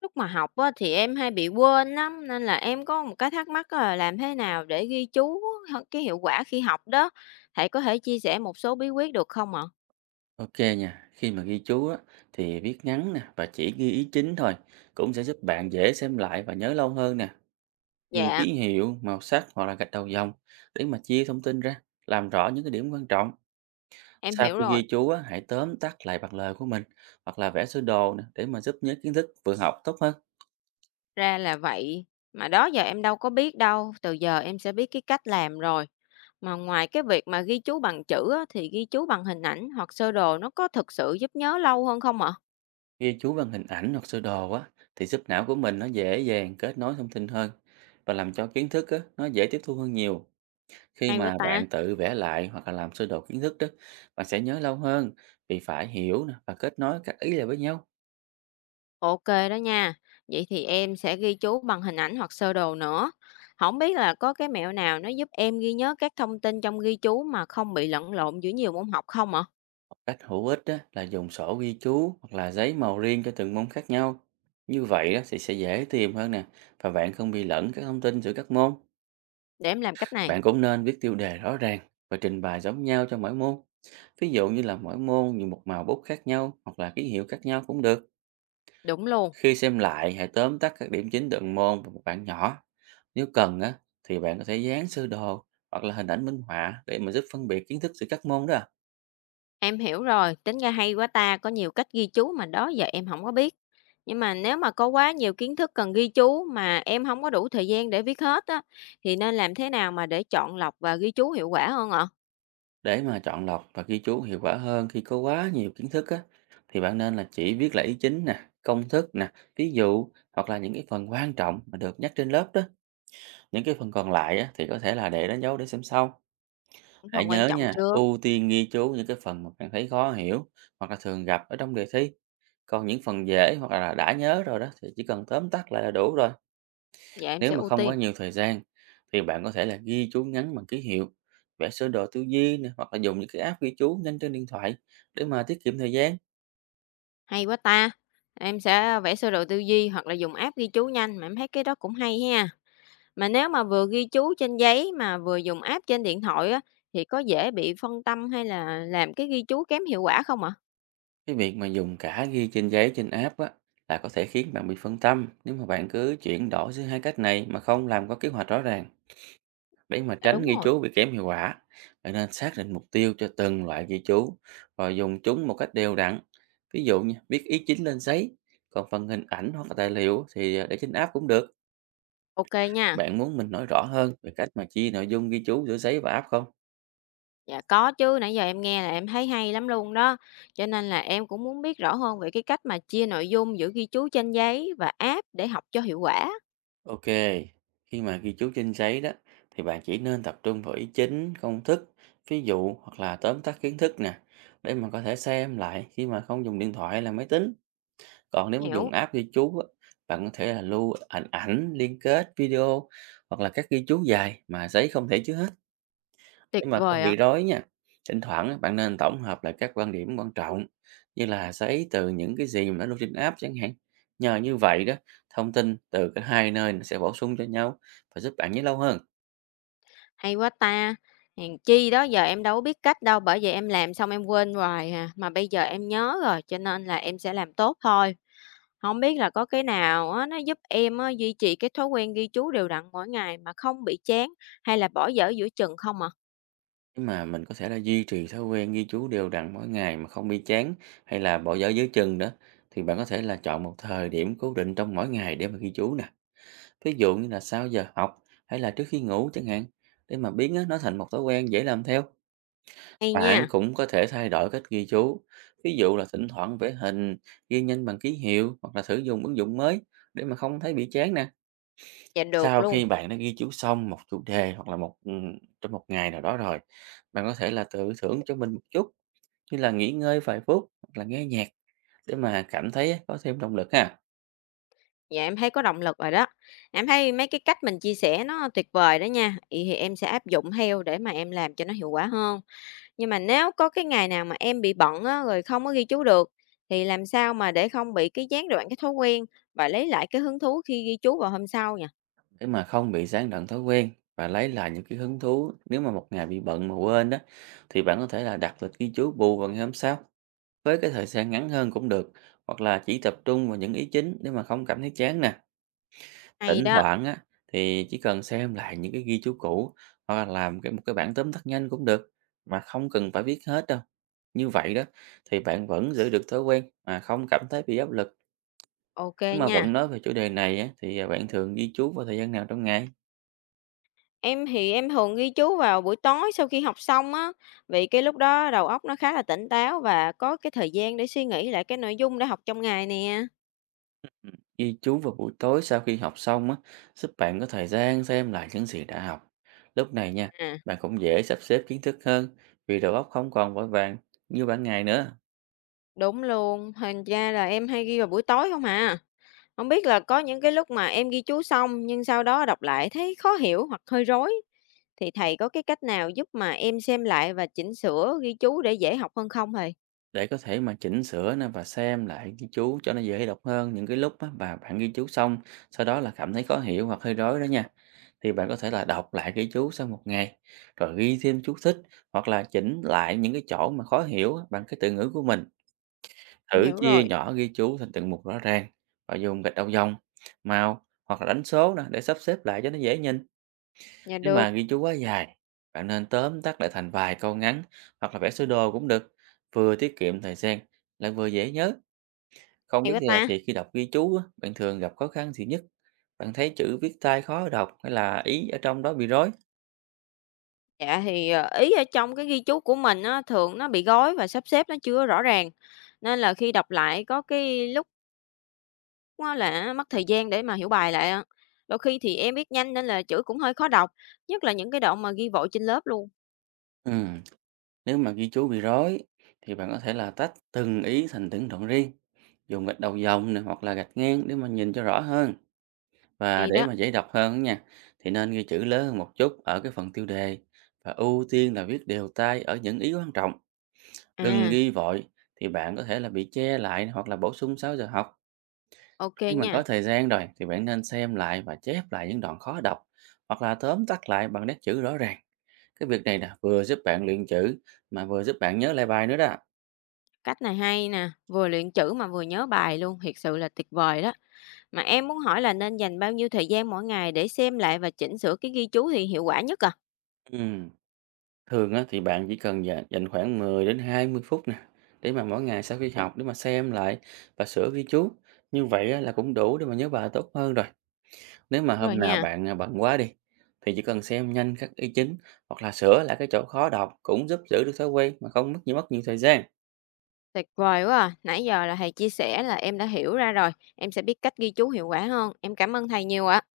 Lúc mà học á, thì em hay bị quên lắm, nên là em có một cái thắc mắc là làm thế nào để ghi chú cái hiệu quả khi học đó? Thầy có thể chia sẻ một số bí quyết được không ạ? Ok nha, khi mà ghi chú á, thì viết ngắn nè và chỉ ghi ý chính thôi cũng sẽ giúp bạn dễ xem lại và nhớ lâu hơn nè. Dùng Dạ, ký hiệu, màu sắc hoặc là gạch đầu dòng để mà chia thông tin ra, làm rõ những cái điểm quan trọng. em Sau hiểu khi rồi. ghi chú á, hãy tóm tắt lại bằng lời của mình hoặc là vẽ sơ đồ nè để mà giúp nhớ kiến thức vừa học tốt hơn. Ra là vậy. Mà đó giờ em đâu có biết đâu. Từ giờ em sẽ biết cái cách làm rồi. Mà ngoài cái việc mà ghi chú bằng chữ á, thì ghi chú bằng hình ảnh hoặc sơ đồ nó có thực sự giúp nhớ lâu hơn không ạ? Ghi chú bằng hình ảnh hoặc sơ đồ á thì giúp não của mình nó dễ dàng kết nối thông tin hơn và làm cho kiến thức á, nó dễ tiếp thu hơn nhiều. Khi Hay quá mà ta. bạn tự vẽ lại hoặc là làm sơ đồ kiến thức đó, bạn sẽ nhớ lâu hơn vì phải hiểu nè và kết nối các ý lại với nhau. OK đó nha. Vậy thì em sẽ ghi chú bằng hình ảnh hoặc sơ đồ nữa. Không biết là có cái mẹo nào nó giúp em ghi nhớ các thông tin trong ghi chú mà không bị lẫn lộn giữa nhiều môn học không ạ? Một cách hữu ích đó là dùng sổ ghi chú hoặc là giấy màu riêng cho từng môn khác nhau. Như vậy đó thì sẽ dễ tìm hơn nè và bạn không bị lẫn các thông tin giữa các môn. Để em làm cách này. Bạn cũng nên viết tiêu đề rõ ràng và trình bày giống nhau cho mỗi môn. Ví dụ như là mỗi môn dùng một màu bút khác nhau hoặc là ký hiệu khác nhau cũng được. Đúng luôn. Khi xem lại, hãy tóm tắt các điểm chính từng môn vào một bảng nhỏ. Nếu cần á, thì bạn có thể dán sơ đồ hoặc là hình ảnh minh họa để mà giúp phân biệt kiến thức giữa các môn đó. Em hiểu rồi. Tính ra hay quá ta. Có nhiều cách ghi chú mà đó giờ em không có biết. Nhưng mà nếu mà có quá nhiều kiến thức cần ghi chú mà em không có đủ thời gian để viết hết á, thì nên làm thế nào mà để chọn lọc và ghi chú hiệu quả hơn ạ? Để mà chọn lọc và ghi chú hiệu quả hơn khi có quá nhiều kiến thức á, thì bạn nên là chỉ viết lại ý chính nè, công thức nè, ví dụ hoặc là những cái phần quan trọng mà được nhắc trên lớp đó. Những cái phần còn lại á, thì có thể là để đánh dấu để xem sau. Hãy Phần quan nhớ trọng nha, trước. ưu tiên ghi chú những cái phần mà bạn thấy khó hiểu hoặc là thường gặp ở trong đề thi. Còn những phần dễ hoặc là đã nhớ rồi đó thì chỉ cần tóm tắt lại là đủ rồi. Dạ em Nếu sẽ mà ưu không có tiên. nhiều thời gian thì bạn có thể là ghi chú ngắn bằng ký hiệu, vẽ sơ đồ tư duy nè, hoặc là dùng những cái app ghi chú nhanh trên điện thoại để mà tiết kiệm thời gian. Hay quá ta! Em sẽ vẽ sơ đồ tư duy hoặc là dùng app ghi chú nhanh, mà em thấy cái đó cũng hay ha. Mà nếu mà vừa ghi chú trên giấy mà vừa dùng app trên điện thoại á, thì có dễ bị phân tâm hay là làm cái ghi chú kém hiệu quả không ạ? Cái việc mà dùng cả ghi trên giấy trên app á là có thể khiến bạn bị phân tâm nếu mà bạn cứ chuyển đổi giữa hai cách này mà không làm có kế hoạch rõ ràng. Để mà Dạ tránh đúng ghi rồi. chú bị kém hiệu quả, bạn nên xác định mục tiêu cho từng loại ghi chú và dùng chúng một cách đều đặn. Ví dụ như viết ý chính lên giấy, còn phần hình ảnh hoặc là tài liệu thì à, để trên app cũng được. Ok nha. Bạn muốn mình nói rõ hơn về cách mà chia nội dung ghi chú giữa giấy và app không? Dạ có chứ, nãy giờ em nghe là em thấy hay lắm luôn đó. Cho nên là em cũng muốn biết rõ hơn về cái cách mà chia nội dung giữa ghi chú trên giấy và app để học cho hiệu quả. Ok, khi mà ghi chú trên giấy đó thì bạn chỉ nên tập trung vào ý chính, công thức, ví dụ hoặc là tóm tắt kiến thức nè để mà có thể xem lại khi mà không dùng điện thoại hay là máy tính. Còn nếu mà Hiểu, dùng app ghi chú á, bạn có thể là lưu hình ảnh, liên kết, video hoặc là các ghi chú dài mà giấy không thể chứa hết để tuyệt mà không vời ạ. bị rối nha. Thỉnh thoảng á, bạn nên tổng hợp lại các quan điểm quan trọng như là giấy từ những cái gì mà đã lưu trên app chẳng hạn. Nhờ như vậy đó, thông tin từ cả hai nơi nó sẽ bổ sung cho nhau và giúp bạn nhớ lâu hơn. Hay quá ta! Hèn chi đó giờ em đâu có biết cách đâu, bởi vậy em làm xong em quên hoài à, mà bây giờ em nhớ rồi, cho nên là em sẽ làm tốt thôi. Không biết là có cái nào á, nó giúp em á, duy trì cái thói quen ghi chú đều đặn mỗi ngày mà không bị chán hay là bỏ dở giữa chừng không ạ? Nhưng mà mình có thể là duy trì thói quen ghi chú đều đặn mỗi ngày mà không bị chán hay là bỏ dở dưới chừng đó, thì bạn có thể là chọn một thời điểm cố định trong mỗi ngày để mà ghi chú nè. Ví dụ như là sau giờ học hay là trước khi ngủ chẳng hạn, để mà biến á, nó thành một thói quen dễ làm theo. Hay nha, Bạn cũng có thể thay đổi cách ghi chú. Ví dụ là thỉnh thoảng vẽ hình, ghi nhanh bằng ký hiệu hoặc là thử dùng ứng dụng mới để mà không thấy bị chán nè. dạ được Sau luôn, khi bạn đã ghi chú xong một chủ đề hoặc là một trong một ngày nào đó rồi, bạn có thể là tự thưởng cho mình một chút như là nghỉ ngơi vài phút hoặc là nghe nhạc để mà cảm thấy có thêm động lực ha. dạ em thấy có động lực rồi đó. Em thấy mấy cái cách mình chia sẻ nó tuyệt vời đó nha, vậy thì em sẽ áp dụng theo để mà em làm cho nó hiệu quả hơn. Nhưng mà nếu có cái ngày nào mà em bị bận á, rồi không có ghi chú được, thì làm sao mà để không bị cái gián đoạn cái thói quen và lấy lại cái hứng thú khi ghi chú vào hôm sau nhỉ? Để mà không bị gián đoạn thói quen và lấy lại những cái hứng thú nếu mà một ngày bị bận mà quên đó, thì bạn có thể là đặt lịch ghi chú bù vào ngày hôm sau với cái thời gian ngắn hơn cũng được, hoặc là chỉ tập trung vào những ý chính để mà không cảm thấy chán nè. Thỉnh Hay đó, thoảng á, thì chỉ cần xem lại những cái ghi chú cũ hoặc là làm cái một cái bảng tóm tắt nhanh cũng được, mà không cần phải viết hết đâu. Như vậy đó thì bạn vẫn giữ được thói quen mà không cảm thấy bị áp lực. ok Nếu mà nha. vẫn nói về chủ đề này á, thì à, bạn thường ghi chú vào thời gian nào trong ngày? Em thì em thường ghi chú vào buổi tối sau khi học xong á, vì cái lúc đó đầu óc nó khá là tỉnh táo và có cái thời gian để suy nghĩ lại cái nội dung đã học trong ngày nè. Ghi chú vào buổi tối sau khi học xong á, giúp bạn có thời gian xem lại những gì đã học. Lúc này nha, À. bạn cũng dễ sắp xếp kiến thức hơn vì đầu óc không còn vội vàng như ban ngày nữa. Đúng luôn, thành ra là em hay ghi vào buổi tối không à. Không biết là có những cái lúc mà em ghi chú xong nhưng sau đó đọc lại thấy khó hiểu hoặc hơi rối, thì thầy có cái cách nào giúp mà em xem lại và chỉnh sửa ghi chú để dễ học hơn không thầy? Để có thể mà chỉnh sửa nè và xem lại ghi chú cho nó dễ đọc hơn những cái lúc á mà bạn ghi chú xong, sau đó là cảm thấy khó hiểu hoặc hơi rối đó nha, thì bạn có thể là đọc lại ghi chú sau một ngày, rồi ghi thêm chú thích hoặc là chỉnh lại những cái chỗ mà khó hiểu á bằng cái từ ngữ của mình. Em Thử hiểu chia rồi, nhỏ ghi chú thành từng mục rõ ràng và dùng gạch đầu dòng, màu hoặc là đánh số nè để sắp xếp lại cho nó dễ nhìn. dạ Nếu mà được, ghi chú quá dài, bạn nên tóm tắt lại thành vài câu ngắn hoặc là vẽ sơ đồ cũng được, vừa tiết kiệm thời gian lại vừa dễ nhớ. Không hay biết quá là ta. thì khi đọc ghi chú á, bạn thường gặp khó khăn gì nhất? Bạn thấy chữ viết tay khó đọc hay là ý ở trong đó bị rối? Dạ thì, ý ở trong cái ghi chú của mình á, thường nó bị gói và sắp xếp nó chưa rõ ràng, nên là khi đọc lại có cái lúc đúng là mất thời gian để mà hiểu bài lại á. Đôi khi thì em viết nhanh nên là chữ cũng hơi khó đọc, nhất là những cái đoạn mà ghi vội trên lớp luôn. Ừm, Nếu mà ghi chú bị rối thì bạn có thể là tách từng ý thành từng đoạn riêng, dùng gạch đầu dòng này hoặc là gạch ngang để mà nhìn cho rõ hơn. Và Hay để đó. mà dễ đọc hơn á nha, thì nên ghi chữ lớn hơn một chút ở cái phần tiêu đề và ưu tiên là viết đều tay ở những ý quan trọng. Đừng À, ghi vội thì bạn có thể là bị che lại hoặc là bổ sung 6 giờ học. ok Khi mà nha. có thời gian rồi thì bạn nên xem lại và chép lại những đoạn khó đọc hoặc là tóm tắt lại bằng nét chữ rõ ràng. Cái việc này là vừa giúp bạn luyện chữ mà vừa giúp bạn nhớ lại bài nữa đó. Cách này hay nè, vừa luyện chữ mà vừa nhớ bài luôn, thiệt sự là tuyệt vời đó. Mà em muốn hỏi là nên dành bao nhiêu thời gian mỗi ngày để xem lại và chỉnh sửa cái ghi chú thì hiệu quả nhất à? Ừm. Thường á, thì bạn chỉ cần dành dành khoảng 10 đến 20 phút nè để mà mỗi ngày sau khi học để mà xem lại và sửa ghi chú. Như vậy á, là cũng đủ để mà nhớ bài tốt hơn rồi. Nếu mà Đúng rồi hôm nào nha, bạn à, bận quá đi thì chỉ cần xem nhanh các ý chính hoặc là sửa lại cái chỗ khó đọc cũng giúp giữ được thói quen mà không mất nhiều thời gian. tuyệt vời quá à. Nãy giờ là thầy chia sẻ là em đã hiểu ra rồi, em sẽ biết cách ghi chú hiệu quả hơn. Em cảm ơn thầy nhiều ạ.